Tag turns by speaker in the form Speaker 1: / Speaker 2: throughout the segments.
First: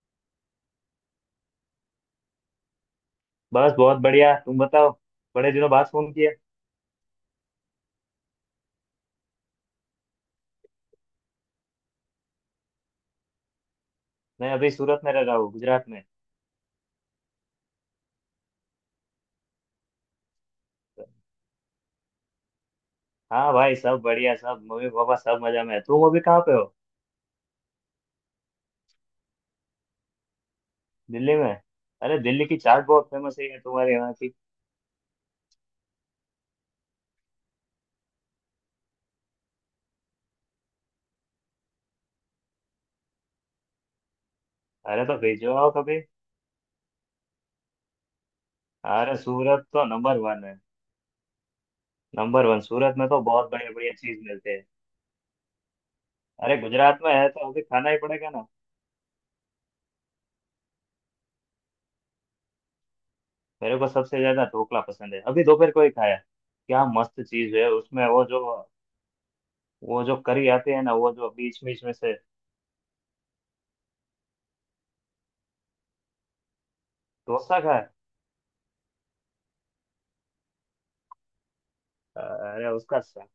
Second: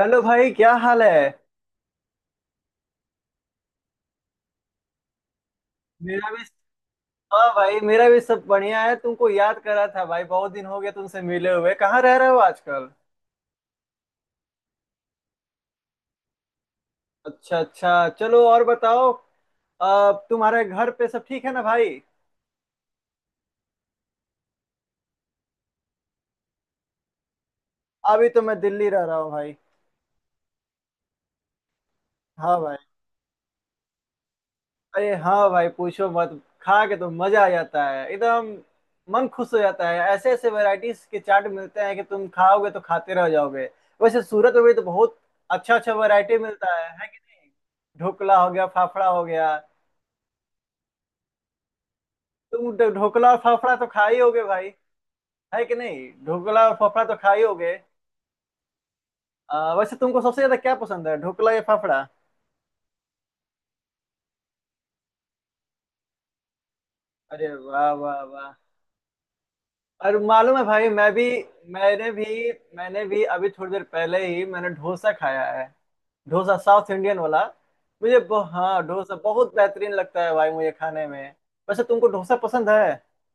Speaker 1: Hello भाई, क्या हाल है।
Speaker 2: बस बहुत बढ़िया। तुम बताओ। बड़े दिनों बाद फोन
Speaker 1: मेरा
Speaker 2: किया।
Speaker 1: भी। हाँ भाई, मेरा भी सब बढ़िया है। तुमको याद करा था भाई, बहुत दिन हो गया तुमसे मिले हुए। कहाँ रह रहे हो आजकल?
Speaker 2: मैं अभी सूरत में रह रहा हूँ, गुजरात में।
Speaker 1: अच्छा अच्छा, चलो और बताओ। अब तुम्हारे घर पे सब ठीक है ना भाई?
Speaker 2: हाँ भाई, सब बढ़िया, सब मम्मी पापा सब मजा में है। तुम अभी कहाँ पे हो?
Speaker 1: अभी तो मैं दिल्ली रह रहा हूँ भाई।
Speaker 2: दिल्ली में? अरे दिल्ली की
Speaker 1: हाँ भाई।
Speaker 2: चाट बहुत फेमस है यार, तुम्हारे यहाँ की।
Speaker 1: अरे हाँ भाई, पूछो मत, खा के तो मजा आ जाता है एकदम। मन खुश हो जाता है। ऐसे ऐसे वैरायटीज के चाट मिलते हैं कि तुम खाओगे तो खाते रह जाओगे। वैसे सूरत में भी तो
Speaker 2: अरे तो
Speaker 1: बहुत
Speaker 2: भेजो, आओ
Speaker 1: अच्छा अच्छा
Speaker 2: कभी।
Speaker 1: वैरायटी मिलता है कि नहीं? ढोकला हो गया, फाफड़ा
Speaker 2: अरे
Speaker 1: हो गया।
Speaker 2: सूरत तो नंबर वन है, नंबर वन।
Speaker 1: तुम
Speaker 2: सूरत में तो
Speaker 1: ढोकला और
Speaker 2: बहुत बढ़िया
Speaker 1: फाफड़ा तो
Speaker 2: बढ़िया
Speaker 1: खाए ही
Speaker 2: चीज
Speaker 1: होगे
Speaker 2: मिलते हैं।
Speaker 1: भाई। है कि नहीं,
Speaker 2: अरे
Speaker 1: ढोकला और
Speaker 2: गुजरात
Speaker 1: फाफड़ा
Speaker 2: में
Speaker 1: तो
Speaker 2: है
Speaker 1: खाए ही
Speaker 2: तो अभी
Speaker 1: होगे?
Speaker 2: खाना ही पड़ेगा ना।
Speaker 1: वैसे तुमको सबसे ज्यादा क्या पसंद है, ढोकला या फाफड़ा?
Speaker 2: मेरे को सबसे ज्यादा ढोकला पसंद है, अभी दोपहर को ही खाया। क्या मस्त
Speaker 1: अरे
Speaker 2: चीज है
Speaker 1: वाह
Speaker 2: उसमें।
Speaker 1: वाह
Speaker 2: वो जो
Speaker 1: वाह।
Speaker 2: वो जो
Speaker 1: और
Speaker 2: करी
Speaker 1: मालूम है
Speaker 2: आती है
Speaker 1: भाई,
Speaker 2: ना,
Speaker 1: मैं
Speaker 2: वो
Speaker 1: भी
Speaker 2: जो बीच बीच में
Speaker 1: मैंने
Speaker 2: से।
Speaker 1: भी मैंने भी अभी थोड़ी देर पहले ही मैंने डोसा खाया है। डोसा साउथ इंडियन वाला।
Speaker 2: डोसा खाया।
Speaker 1: हाँ, डोसा बहुत बेहतरीन लगता है भाई मुझे खाने में। वैसे तुमको डोसा
Speaker 2: अरे
Speaker 1: पसंद है?
Speaker 2: उसका सा-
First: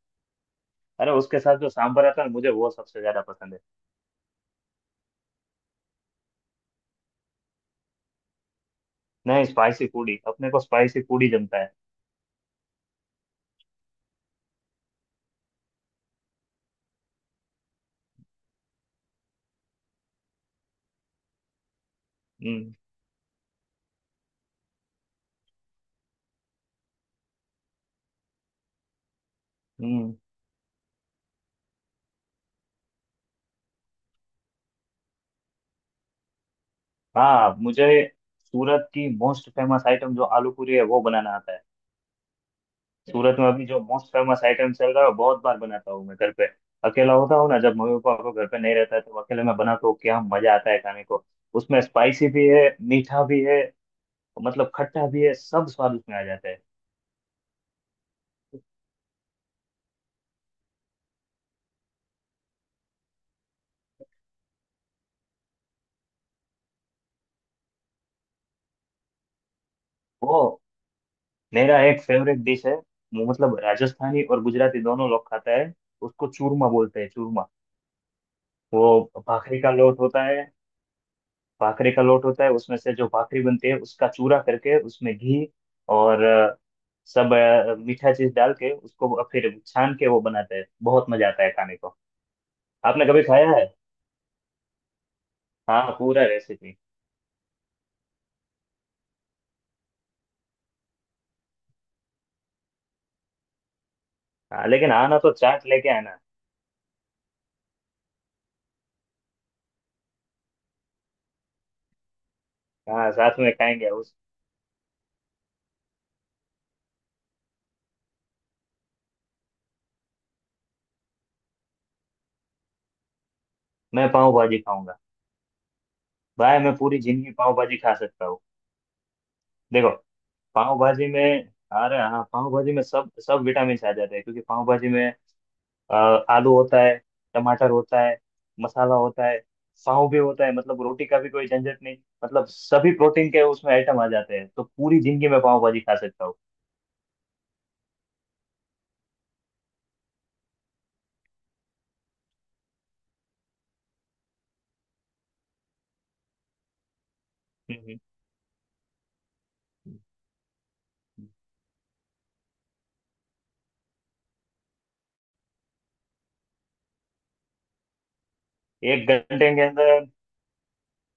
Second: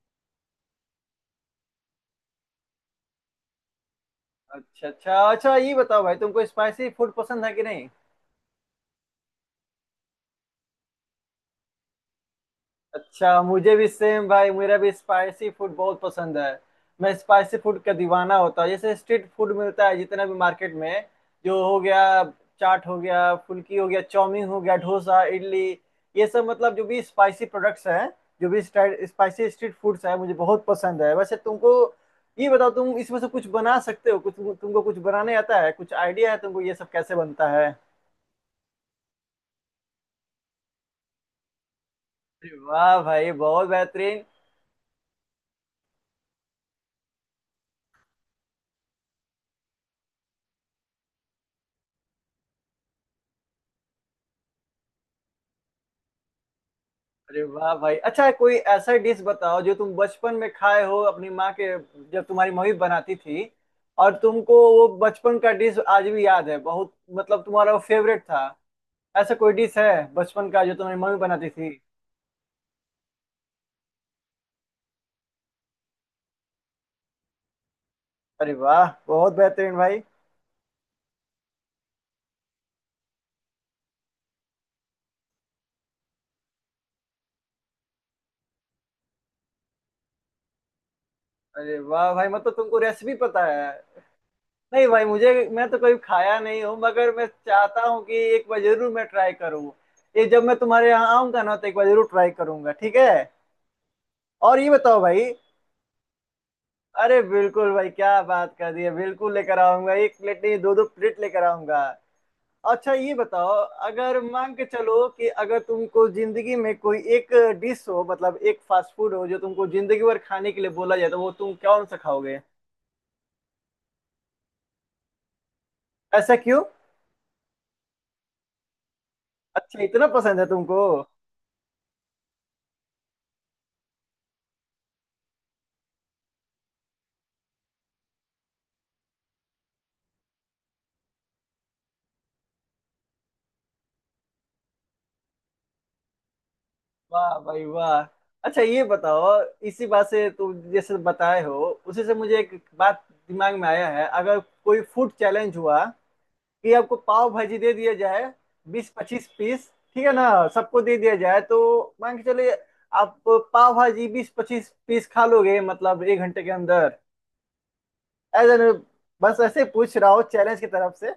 Speaker 2: अरे उसके साथ जो सांभर आता है ना, मुझे वो सबसे ज्यादा पसंद है।
Speaker 1: अच्छा अच्छा अच्छा, ये बताओ भाई तुमको स्पाइसी फूड पसंद है कि नहीं?
Speaker 2: नहीं स्पाइसी फूड ही, अपने को स्पाइसी फूड ही जमता है।
Speaker 1: अच्छा, मुझे भी सेम भाई, मेरा भी स्पाइसी फूड बहुत पसंद है। मैं स्पाइसी फूड का दीवाना होता हूँ। जैसे स्ट्रीट फूड मिलता है जितना भी मार्केट में, जो हो गया
Speaker 2: हम्म
Speaker 1: चाट हो गया, फुल्की हो गया, चाउमीन हो गया, डोसा, इडली, ये सब मतलब जो भी स्पाइसी प्रोडक्ट्स हैं, जो भी स्पाइसी स्ट्रीट फूड्स
Speaker 2: हम्म।
Speaker 1: हैं, मुझे बहुत पसंद है। वैसे तुमको ये बताओ, तुम इसमें से कुछ बना सकते हो? कुछ तुमको कुछ बनाने आता है? कुछ आइडिया है तुमको ये सब कैसे बनता
Speaker 2: हाँ
Speaker 1: है?
Speaker 2: मुझे। सूरत की मोस्ट फेमस आइटम जो आलू पूरी है, वो बनाना आता है।
Speaker 1: अरे वाह भाई,
Speaker 2: सूरत में अभी
Speaker 1: बहुत
Speaker 2: जो मोस्ट
Speaker 1: बेहतरीन।
Speaker 2: फेमस आइटम चल रहा है वो बहुत बार बनाता हूँ मैं घर पे। अकेला होता हूँ ना, जब मम्मी पापा को घर पे नहीं रहता है तो अकेले में बनाता हूँ। क्या मजा आता है खाने को। उसमें स्पाइसी भी है, मीठा भी है, मतलब खट्टा भी है, सब स्वाद उसमें आ जाता है।
Speaker 1: अरे वाह भाई, अच्छा कोई ऐसा डिश बताओ जो तुम बचपन में खाए हो अपनी माँ के, जब तुम्हारी मम्मी बनाती थी, और तुमको वो बचपन का डिश आज भी याद है, बहुत मतलब तुम्हारा वो फेवरेट था। ऐसा कोई डिश है
Speaker 2: वो
Speaker 1: बचपन का जो तुम्हारी मम्मी बनाती थी?
Speaker 2: मेरा एक फेवरेट डिश है, वो मतलब राजस्थानी और गुजराती दोनों लोग खाता है। उसको चूरमा बोलते हैं, चूरमा।
Speaker 1: अरे
Speaker 2: वो
Speaker 1: वाह, बहुत
Speaker 2: भाखरी का
Speaker 1: बेहतरीन
Speaker 2: लोट
Speaker 1: भाई।
Speaker 2: होता है। भाखरी का लोट होता है, उसमें से जो भाखरी बनती है उसका चूरा करके उसमें घी और सब मीठा चीज डाल के उसको फिर छान के वो बनाते हैं। बहुत मजा आता है खाने
Speaker 1: अरे
Speaker 2: को।
Speaker 1: वाह भाई, मतलब तुमको
Speaker 2: आपने
Speaker 1: रेसिपी
Speaker 2: कभी
Speaker 1: पता
Speaker 2: खाया है?
Speaker 1: है। नहीं भाई, मुझे मैं तो
Speaker 2: हाँ
Speaker 1: कभी
Speaker 2: पूरा
Speaker 1: खाया नहीं हूँ,
Speaker 2: रेसिपी।
Speaker 1: मगर मैं चाहता हूँ कि एक बार जरूर मैं ट्राई करूँ। ये जब मैं तुम्हारे यहाँ आऊंगा ना, तो एक बार जरूर ट्राई करूंगा, ठीक है। और
Speaker 2: हाँ
Speaker 1: ये
Speaker 2: लेकिन
Speaker 1: बताओ
Speaker 2: आना
Speaker 1: भाई।
Speaker 2: तो चाट लेके आना।
Speaker 1: अरे बिल्कुल भाई, क्या बात कर दी है, बिल्कुल लेकर आऊंगा, एक प्लेट नहीं, दो दो प्लेट लेकर आऊंगा। अच्छा
Speaker 2: हाँ
Speaker 1: ये
Speaker 2: साथ
Speaker 1: बताओ,
Speaker 2: में खाएंगे उस।
Speaker 1: अगर मान के चलो कि अगर तुमको जिंदगी में कोई एक डिश हो, मतलब एक फास्ट फूड हो जो तुमको जिंदगी भर खाने के लिए बोला जाए, तो वो तुम कौन सा खाओगे?
Speaker 2: मैं पाव भाजी खाऊंगा।
Speaker 1: ऐसा
Speaker 2: भाई
Speaker 1: क्यों?
Speaker 2: मैं पूरी जिंदगी पाव भाजी खा सकता हूँ।
Speaker 1: अच्छा,
Speaker 2: देखो,
Speaker 1: इतना पसंद है
Speaker 2: पाव
Speaker 1: तुमको।
Speaker 2: भाजी में। अरे हाँ, पाव भाजी में सब सब विटामिन आ जाते हैं क्योंकि पाव भाजी में अ, आलू होता है, टमाटर होता है, मसाला होता है, पाव भी होता है, मतलब रोटी का भी कोई झंझट नहीं। मतलब सभी प्रोटीन के उसमें आइटम आ जाते हैं, तो पूरी जिंदगी में पाव भाजी खा सकता हूँ।
Speaker 1: वाह भाई वाह। अच्छा ये बताओ, इसी बात से तुम जैसे बताए हो, उसी से मुझे एक बात दिमाग में आया है, अगर कोई फूड चैलेंज हुआ कि आपको पाव भाजी दे दिया
Speaker 2: हम्म,
Speaker 1: जाए, 20-25 पीस,
Speaker 2: हम्म।
Speaker 1: ठीक है ना, सबको दे दिया जाए, तो मान के चलिए आप पाव भाजी 20-25 पीस खा लोगे मतलब 1 घंटे के अंदर। एज एन,
Speaker 2: एक
Speaker 1: बस
Speaker 2: घंटे के
Speaker 1: ऐसे पूछ
Speaker 2: अंदर।
Speaker 1: रहा हूँ, चैलेंज की तरफ से।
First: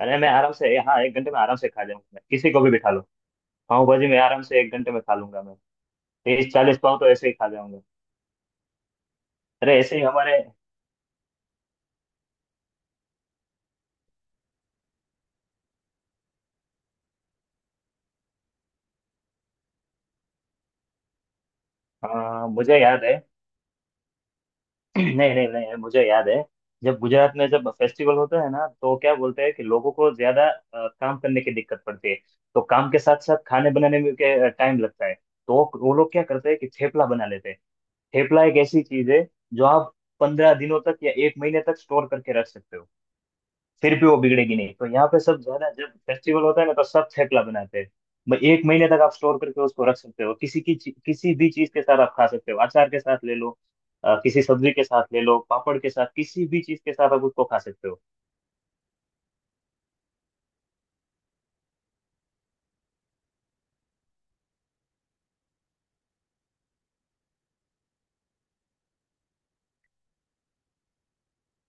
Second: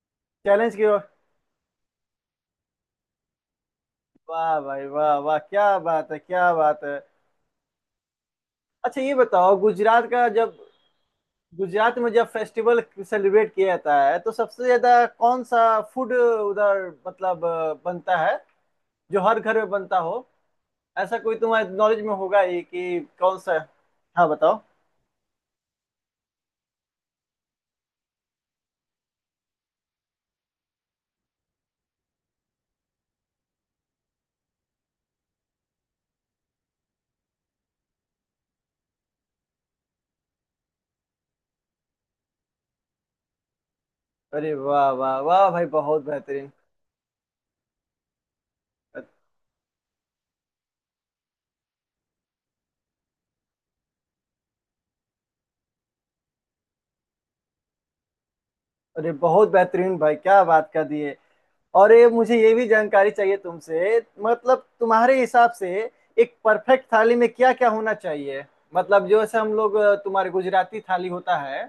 Speaker 2: अरे मैं आराम
Speaker 1: चैलेंज
Speaker 2: से,
Speaker 1: की।
Speaker 2: हाँ एक घंटे में आराम से खा जाऊंगा, मैं किसी को भी बिठा लो। पाव भाजी में आराम
Speaker 1: वाह
Speaker 2: से एक
Speaker 1: भाई
Speaker 2: घंटे में खा
Speaker 1: वाह वाह,
Speaker 2: लूंगा मैं।
Speaker 1: क्या बात है, क्या
Speaker 2: 30 40
Speaker 1: बात है।
Speaker 2: पाव तो ऐसे ही खा जाऊंगा।
Speaker 1: अच्छा ये बताओ,
Speaker 2: अरे ऐसे ही
Speaker 1: गुजरात का
Speaker 2: हमारे
Speaker 1: जब, गुजरात में जब फेस्टिवल सेलिब्रेट किया जाता है, तो सबसे ज्यादा कौन सा फूड उधर मतलब बनता है, जो हर घर में बनता हो? ऐसा कोई तुम्हारे नॉलेज में होगा ये
Speaker 2: मुझे
Speaker 1: कि
Speaker 2: याद है।
Speaker 1: कौन सा है? हाँ बताओ।
Speaker 2: नहीं नहीं नहीं मुझे याद है। जब गुजरात में जब फेस्टिवल होता है ना तो क्या बोलते हैं कि लोगों को ज्यादा काम करने की दिक्कत पड़ती है। तो काम के साथ साथ खाने बनाने में के टाइम लगता है, तो वो लोग क्या करते हैं कि थेपला बना लेते हैं। थेपला एक ऐसी चीज है जो आप 15 दिनों तक या एक महीने तक स्टोर करके रख सकते हो, फिर भी वो
Speaker 1: अरे
Speaker 2: बिगड़ेगी नहीं। तो
Speaker 1: वाह
Speaker 2: यहाँ
Speaker 1: वाह
Speaker 2: पे सब
Speaker 1: वाह भाई,
Speaker 2: ज्यादा जब
Speaker 1: बहुत
Speaker 2: फेस्टिवल
Speaker 1: बेहतरीन।
Speaker 2: होता है ना तो सब थेपला बनाते हैं। भाई एक महीने तक आप स्टोर करके उसको रख सकते हो। किसी भी चीज के साथ आप खा सकते हो, अचार के साथ ले लो, किसी सब्जी के साथ ले लो, पापड़ के साथ, किसी भी चीज के साथ आप उसको खा सकते हो।
Speaker 1: अरे बहुत बेहतरीन भाई, क्या बात कर दिए। और ये मुझे ये भी जानकारी चाहिए तुमसे, मतलब तुम्हारे हिसाब से एक परफेक्ट थाली में क्या क्या होना चाहिए? मतलब जो ऐसे हम लोग तुम्हारे गुजराती थाली होता है,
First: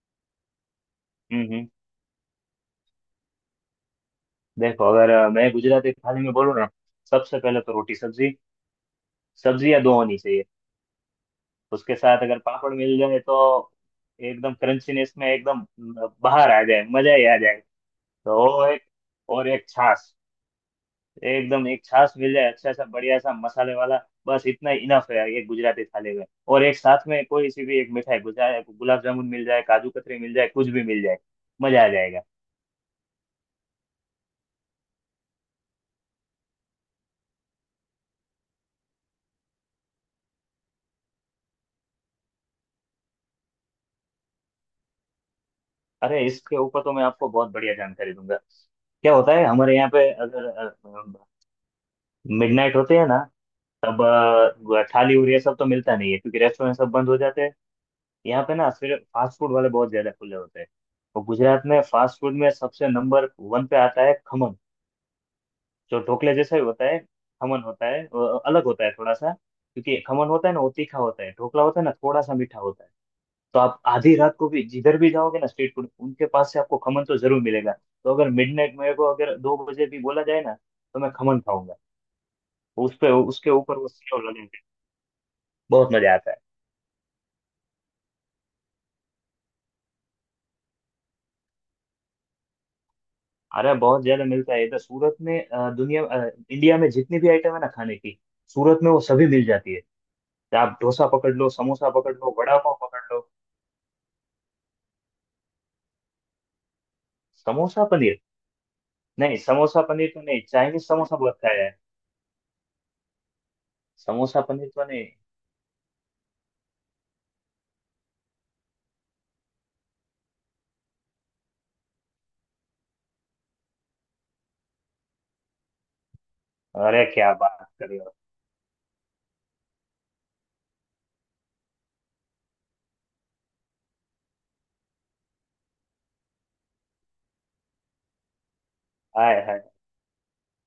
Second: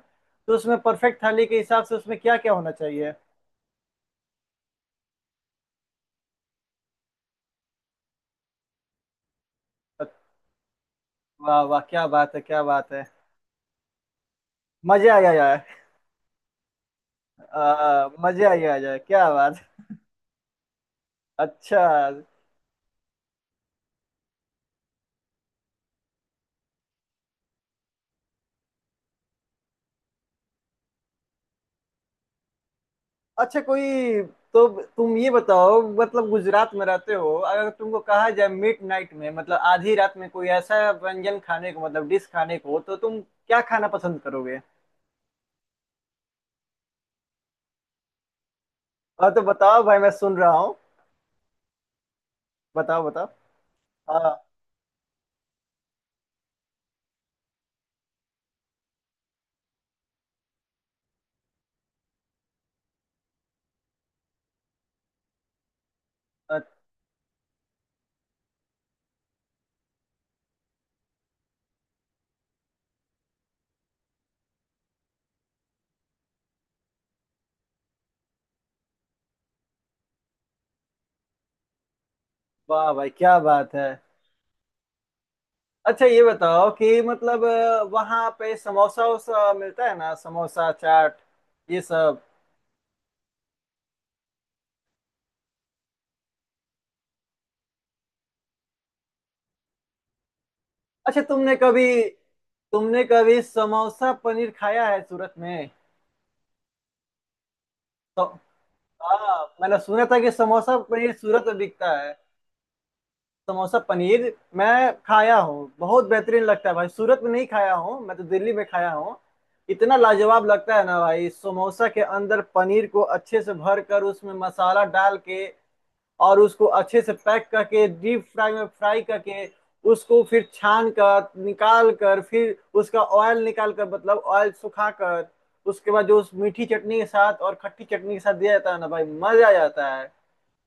Speaker 1: तो उसमें परफेक्ट
Speaker 2: हम्म
Speaker 1: थाली के
Speaker 2: हम्म।
Speaker 1: हिसाब से उसमें क्या क्या होना चाहिए?
Speaker 2: देखो, अगर मैं गुजराती थाली में बोलूँ ना, सबसे पहले तो रोटी सब्जी, सब्जी या दो होनी चाहिए।
Speaker 1: वाह वाह,
Speaker 2: उसके
Speaker 1: क्या
Speaker 2: साथ
Speaker 1: बात
Speaker 2: अगर
Speaker 1: है, क्या
Speaker 2: पापड़
Speaker 1: बात
Speaker 2: मिल
Speaker 1: है।
Speaker 2: जाए तो एकदम
Speaker 1: मजे
Speaker 2: क्रंचीनेस
Speaker 1: आ
Speaker 2: में
Speaker 1: गया
Speaker 2: एकदम
Speaker 1: यार।
Speaker 2: बाहर आ जाए, मजा ही आ जाए। तो
Speaker 1: मजे आ
Speaker 2: वो
Speaker 1: गया
Speaker 2: एक,
Speaker 1: यार, क्या
Speaker 2: और
Speaker 1: बात।
Speaker 2: एक छाछ, एकदम
Speaker 1: अच्छा।
Speaker 2: एक छाछ मिल जाए अच्छा सा बढ़िया सा मसाले वाला। बस इतना इनफ है ये गुजराती थाली में। और एक साथ में कोई सी भी एक मिठाई, गुजरा गुलाब जामुन मिल जाए, काजू कतरी मिल जाए, कुछ भी मिल जाए, मजा आ जाएगा।
Speaker 1: अच्छा कोई, तो तुम ये बताओ, मतलब गुजरात में रहते हो, अगर तुमको कहा जाए मिड नाइट में, मतलब आधी रात में कोई ऐसा व्यंजन खाने को, मतलब डिश खाने को, तो तुम क्या खाना पसंद करोगे?
Speaker 2: अरे इसके ऊपर तो मैं आपको बहुत बढ़िया जानकारी दूंगा। क्या
Speaker 1: हाँ
Speaker 2: होता
Speaker 1: तो
Speaker 2: है हमारे
Speaker 1: बताओ
Speaker 2: यहाँ
Speaker 1: भाई, मैं
Speaker 2: पे,
Speaker 1: सुन रहा हूँ।
Speaker 2: अगर मिडनाइट होते
Speaker 1: बताओ
Speaker 2: हैं ना,
Speaker 1: बताओ।
Speaker 2: तब
Speaker 1: हाँ।
Speaker 2: थाली और ये सब तो मिलता नहीं है क्योंकि रेस्टोरेंट सब बंद हो जाते हैं यहाँ पे ना, फिर फास्ट फूड वाले बहुत ज्यादा खुले होते हैं। और गुजरात में फास्ट फूड में सबसे नंबर वन पे आता है खमन, जो ढोकले जैसा
Speaker 1: अ-
Speaker 2: ही होता है। खमन होता है, अलग होता है थोड़ा सा, क्योंकि खमन होता है ना वो तीखा होता है, ढोकला होता है ना थोड़ा सा मीठा होता है। तो आप आधी रात को भी जिधर भी जाओगे ना, स्ट्रीट फूड उनके पास से आपको खमन तो जरूर मिलेगा। तो अगर मिडनाइट मेरे को अगर 2 बजे भी बोला जाए ना, तो मैं खमन खाऊंगा।
Speaker 1: वाह
Speaker 2: उस
Speaker 1: भाई,
Speaker 2: पे,
Speaker 1: क्या
Speaker 2: उसके
Speaker 1: बात
Speaker 2: ऊपर वो
Speaker 1: है।
Speaker 2: सेव लगेंगे, बहुत
Speaker 1: अच्छा
Speaker 2: मजा
Speaker 1: ये
Speaker 2: आता है।
Speaker 1: बताओ कि मतलब वहाँ पे समोसा वोसा मिलता है ना, समोसा चाट, ये सब।
Speaker 2: अरे बहुत ज्यादा मिलता है इधर सूरत में। दुनिया इंडिया में जितनी भी आइटम है ना खाने की, सूरत में वो सभी मिल जाती है। आप डोसा
Speaker 1: अच्छा
Speaker 2: पकड़ लो,
Speaker 1: तुमने कभी
Speaker 2: समोसा पकड़ लो, वड़ा पाव पकड़
Speaker 1: तुमने
Speaker 2: लो।
Speaker 1: कभी समोसा पनीर खाया है सूरत में?
Speaker 2: समोसा पनीर?
Speaker 1: तो
Speaker 2: नहीं,
Speaker 1: हाँ, मैंने
Speaker 2: समोसा
Speaker 1: सुना
Speaker 2: पनीर
Speaker 1: था
Speaker 2: तो
Speaker 1: कि
Speaker 2: नहीं,
Speaker 1: समोसा
Speaker 2: चाइनीज
Speaker 1: पनीर
Speaker 2: समोसा बहुत
Speaker 1: सूरत में
Speaker 2: खाया है।
Speaker 1: बिकता है। समोसा पनीर
Speaker 2: समोसा पनीर तो
Speaker 1: मैं
Speaker 2: नहीं।
Speaker 1: खाया हूँ, बहुत बेहतरीन लगता है भाई। सूरत में नहीं खाया हूँ, मैं तो दिल्ली में खाया हूँ। इतना लाजवाब लगता है ना भाई, समोसा के अंदर पनीर को अच्छे से भर कर, उसमें मसाला डाल के, और उसको अच्छे
Speaker 2: अरे
Speaker 1: से
Speaker 2: क्या
Speaker 1: पैक
Speaker 2: बात
Speaker 1: करके
Speaker 2: कर रहे हो!
Speaker 1: डीप फ्राई में फ्राई करके, उसको फिर छान कर निकाल कर, फिर उसका ऑयल निकाल कर, मतलब ऑयल सुखा कर, उसके बाद जो उस मीठी चटनी के साथ और खट्टी चटनी के साथ दिया जाता है ना भाई,
Speaker 2: हाय
Speaker 1: मजा आ
Speaker 2: हाय।
Speaker 1: जाता है।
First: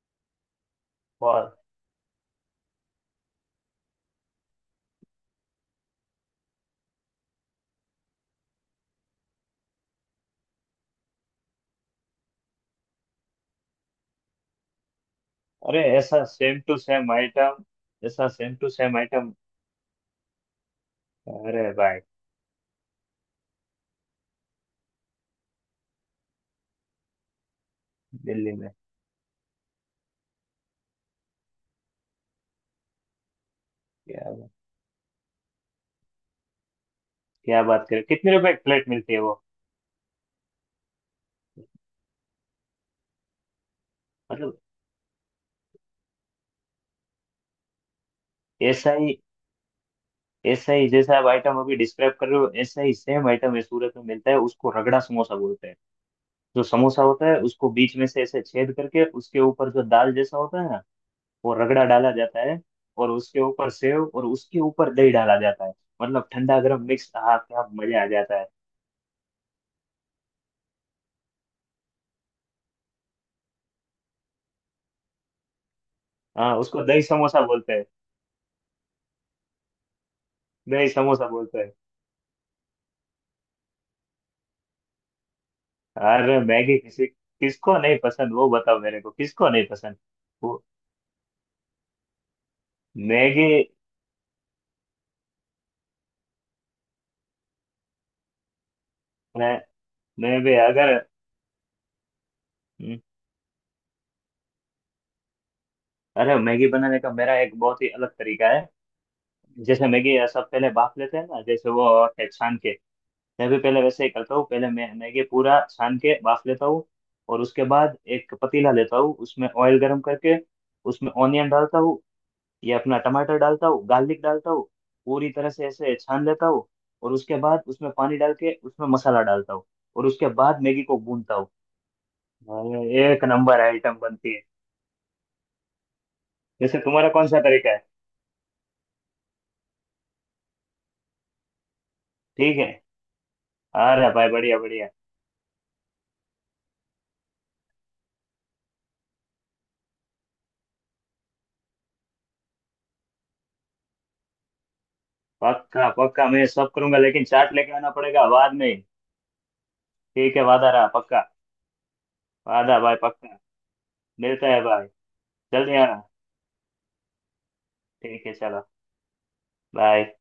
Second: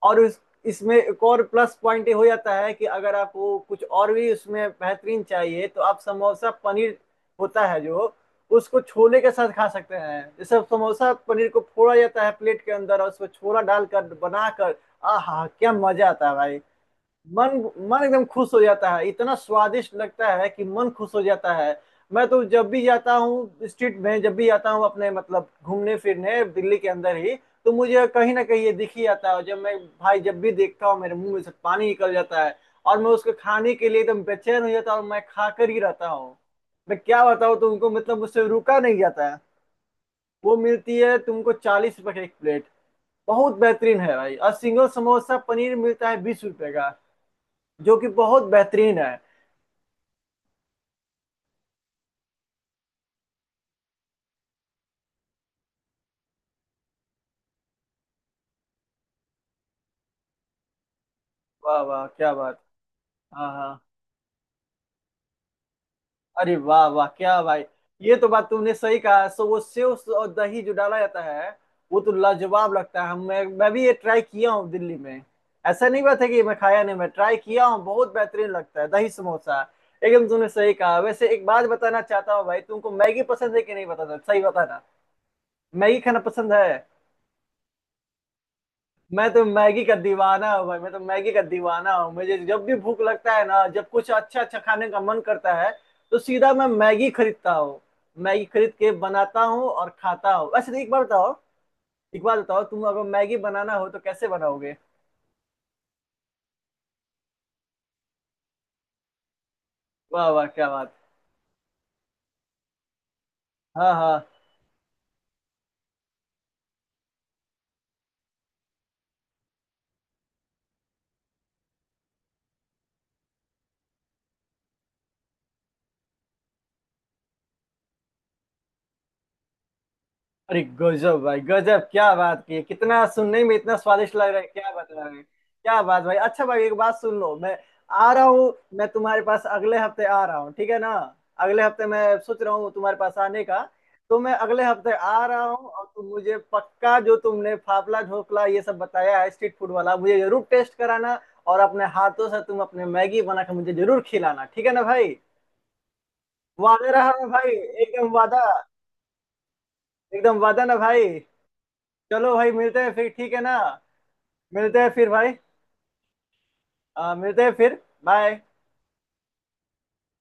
Speaker 1: और उस इसमें एक और
Speaker 2: बहुत।
Speaker 1: प्लस पॉइंट ये हो जाता है कि अगर आपको कुछ और भी उसमें बेहतरीन चाहिए, तो आप समोसा पनीर होता है जो, उसको छोले के साथ खा सकते हैं। जैसे समोसा पनीर को फोड़ा जाता है प्लेट के अंदर और उसको छोला डालकर बनाकर, आहा, क्या
Speaker 2: अरे
Speaker 1: मजा
Speaker 2: ऐसा
Speaker 1: आता है
Speaker 2: सेम
Speaker 1: भाई।
Speaker 2: टू सेम
Speaker 1: मन
Speaker 2: आइटम।
Speaker 1: मन एकदम
Speaker 2: ऐसा
Speaker 1: खुश
Speaker 2: सेम
Speaker 1: हो
Speaker 2: टू
Speaker 1: जाता
Speaker 2: सेम
Speaker 1: है,
Speaker 2: आइटम।
Speaker 1: इतना स्वादिष्ट लगता है कि मन खुश हो जाता है।
Speaker 2: अरे भाई।
Speaker 1: मैं तो जब भी जाता हूँ स्ट्रीट में, जब भी जाता हूँ अपने मतलब घूमने फिरने दिल्ली के अंदर ही, तो मुझे कहीं ना
Speaker 2: दिल्ली
Speaker 1: कहीं
Speaker 2: में?
Speaker 1: ये दिख ही आता है। और जब मैं भाई जब भी देखता हूँ, मेरे मुंह में से पानी निकल जाता है। और मैं उसको खाने के लिए एकदम
Speaker 2: क्या बात-
Speaker 1: बेचैन हो जाता हूँ, और मैं खा कर ही रहता हूँ। मैं क्या बताऊँ
Speaker 2: क्या बात
Speaker 1: तुमको,
Speaker 2: कर रहे हो?
Speaker 1: मतलब
Speaker 2: कितने
Speaker 1: मुझसे
Speaker 2: रुपए एक
Speaker 1: रुका
Speaker 2: प्लेट
Speaker 1: नहीं
Speaker 2: मिलती है
Speaker 1: जाता है।
Speaker 2: वो?
Speaker 1: वो मिलती है तुमको 40 रुपए की एक प्लेट, बहुत बेहतरीन है भाई। और
Speaker 2: मतलब।
Speaker 1: सिंगल समोसा पनीर मिलता है 20 रुपए का, जो कि बहुत
Speaker 2: ऐसा
Speaker 1: बेहतरीन है।
Speaker 2: ही, ऐसा ही जैसा आप आइटम अभी डिस्क्राइब कर रहे हो, ऐसा ही सेम आइटम है सूरत में मिलता है, उसको रगड़ा समोसा बोलते हैं। जो समोसा होता है उसको बीच में से ऐसे छेद करके, उसके ऊपर जो दाल जैसा होता है ना, वो
Speaker 1: वाह
Speaker 2: रगड़ा
Speaker 1: वाह
Speaker 2: डाला
Speaker 1: क्या
Speaker 2: जाता है।
Speaker 1: बात।
Speaker 2: और उसके
Speaker 1: हाँ
Speaker 2: ऊपर
Speaker 1: हाँ।
Speaker 2: सेव, और उसके ऊपर दही डाला जाता है। मतलब
Speaker 1: अरे
Speaker 2: ठंडा गर्म
Speaker 1: वाह वाह,
Speaker 2: मिक्स, हाँ
Speaker 1: क्या भाई,
Speaker 2: क्या मजा आ
Speaker 1: ये तो
Speaker 2: जाता है।
Speaker 1: बात तुमने सही कहा। सो वो सेव और दही जो डाला जाता है, वो तो लाजवाब लगता है। मैं भी ये ट्राई किया हूँ दिल्ली में। ऐसा नहीं बात है कि मैं
Speaker 2: हाँ
Speaker 1: खाया
Speaker 2: उसको
Speaker 1: नहीं,
Speaker 2: दही
Speaker 1: मैं ट्राई
Speaker 2: समोसा
Speaker 1: किया
Speaker 2: बोलते
Speaker 1: हूँ,
Speaker 2: हैं।
Speaker 1: बहुत बेहतरीन लगता है दही समोसा। एकदम तुमने सही
Speaker 2: दही
Speaker 1: कहा।
Speaker 2: समोसा
Speaker 1: वैसे एक
Speaker 2: बोलते
Speaker 1: बात
Speaker 2: हैं।
Speaker 1: बताना चाहता हूँ भाई, तुमको मैगी पसंद है कि नहीं, बताना, सही बताना। मैगी खाना
Speaker 2: अरे
Speaker 1: पसंद
Speaker 2: मैगी
Speaker 1: है?
Speaker 2: किसी किसको नहीं पसंद, वो बताओ मेरे को,
Speaker 1: मैं तो
Speaker 2: किसको नहीं
Speaker 1: मैगी का
Speaker 2: पसंद।
Speaker 1: दीवाना
Speaker 2: वो
Speaker 1: हूँ भाई, मैं तो मैगी का दीवाना हूँ। मुझे जब भी भूख लगता है
Speaker 2: मैगी।
Speaker 1: ना, जब कुछ अच्छा अच्छा खाने का मन करता है, तो सीधा मैं मैगी खरीदता हूँ। मैगी खरीद के बनाता
Speaker 2: मैं
Speaker 1: हूँ और खाता
Speaker 2: मैं
Speaker 1: हूँ।
Speaker 2: भी
Speaker 1: वैसे तो एक
Speaker 2: अगर।
Speaker 1: बार बताओ, एक बार बताओ, तुम
Speaker 2: हम्म,
Speaker 1: अगर मैगी बनाना हो तो कैसे बनाओगे?
Speaker 2: अरे मैगी बनाने का मेरा एक बहुत ही अलग तरीका है। जैसे मैगी
Speaker 1: वाह वाह
Speaker 2: सब
Speaker 1: क्या
Speaker 2: पहले
Speaker 1: बात।
Speaker 2: भाप लेते हैं ना, जैसे वो होते हैं छान के। मैं भी पहले
Speaker 1: हाँ
Speaker 2: वैसे ही
Speaker 1: हाँ।
Speaker 2: करता हूँ, पहले मैं मैगी पूरा छान के बाफ लेता हूँ। और उसके बाद एक पतीला लेता हूँ, उसमें ऑयल गर्म करके उसमें ऑनियन डालता हूँ, या अपना टमाटर डालता हूँ, गार्लिक डालता हूँ, पूरी तरह से ऐसे छान लेता हूँ। और उसके बाद उसमें पानी डाल के उसमें मसाला डालता हूँ। और उसके बाद
Speaker 1: अरे
Speaker 2: मैगी को
Speaker 1: गजब
Speaker 2: भूनता
Speaker 1: भाई
Speaker 2: हूँ।
Speaker 1: गजब, क्या बात की है,
Speaker 2: भाई,
Speaker 1: कितना
Speaker 2: एक
Speaker 1: सुनने में
Speaker 2: नंबर
Speaker 1: इतना
Speaker 2: आइटम
Speaker 1: स्वादिष्ट लग
Speaker 2: बनती
Speaker 1: रहा
Speaker 2: है।
Speaker 1: है, क्या बता रहे हैं। क्या बात भाई। अच्छा भाई, एक
Speaker 2: जैसे
Speaker 1: बात
Speaker 2: तुम्हारा
Speaker 1: सुन
Speaker 2: कौन
Speaker 1: लो,
Speaker 2: सा
Speaker 1: मैं
Speaker 2: तरीका है?
Speaker 1: आ रहा हूँ, मैं तुम्हारे पास अगले हफ्ते आ रहा हूँ, ठीक है ना। अगले हफ्ते मैं सोच रहा
Speaker 2: ठीक है।
Speaker 1: हूँ तुम्हारे पास आने का।
Speaker 2: अरे
Speaker 1: तो
Speaker 2: भाई
Speaker 1: मैं
Speaker 2: बढ़िया
Speaker 1: अगले
Speaker 2: बढ़िया।
Speaker 1: हफ्ते आ रहा हूँ, और तुम मुझे पक्का जो तुमने फाफला ढोकला ये सब बताया है स्ट्रीट फूड वाला, मुझे जरूर टेस्ट कराना। और अपने हाथों से तुम अपने मैगी बनाकर मुझे जरूर खिलाना, ठीक है ना भाई?
Speaker 2: पक्का पक्का मैं सब
Speaker 1: वादा
Speaker 2: करूंगा,
Speaker 1: रहा
Speaker 2: लेकिन
Speaker 1: ना भाई,
Speaker 2: चाट लेके आना
Speaker 1: एकदम
Speaker 2: पड़ेगा
Speaker 1: वादा।
Speaker 2: बाद में।
Speaker 1: एकदम
Speaker 2: ठीक है
Speaker 1: वादा
Speaker 2: वादा
Speaker 1: ना
Speaker 2: रहा
Speaker 1: भाई।
Speaker 2: पक्का।
Speaker 1: चलो भाई,
Speaker 2: वादा
Speaker 1: मिलते हैं
Speaker 2: भाई
Speaker 1: फिर, ठीक
Speaker 2: पक्का।
Speaker 1: है ना।
Speaker 2: मिलते हैं
Speaker 1: मिलते
Speaker 2: भाई।
Speaker 1: हैं फिर भाई।
Speaker 2: जल्दी आना।
Speaker 1: मिलते हैं फिर,
Speaker 2: ठीक है
Speaker 1: बाय।
Speaker 2: चलो। बाय।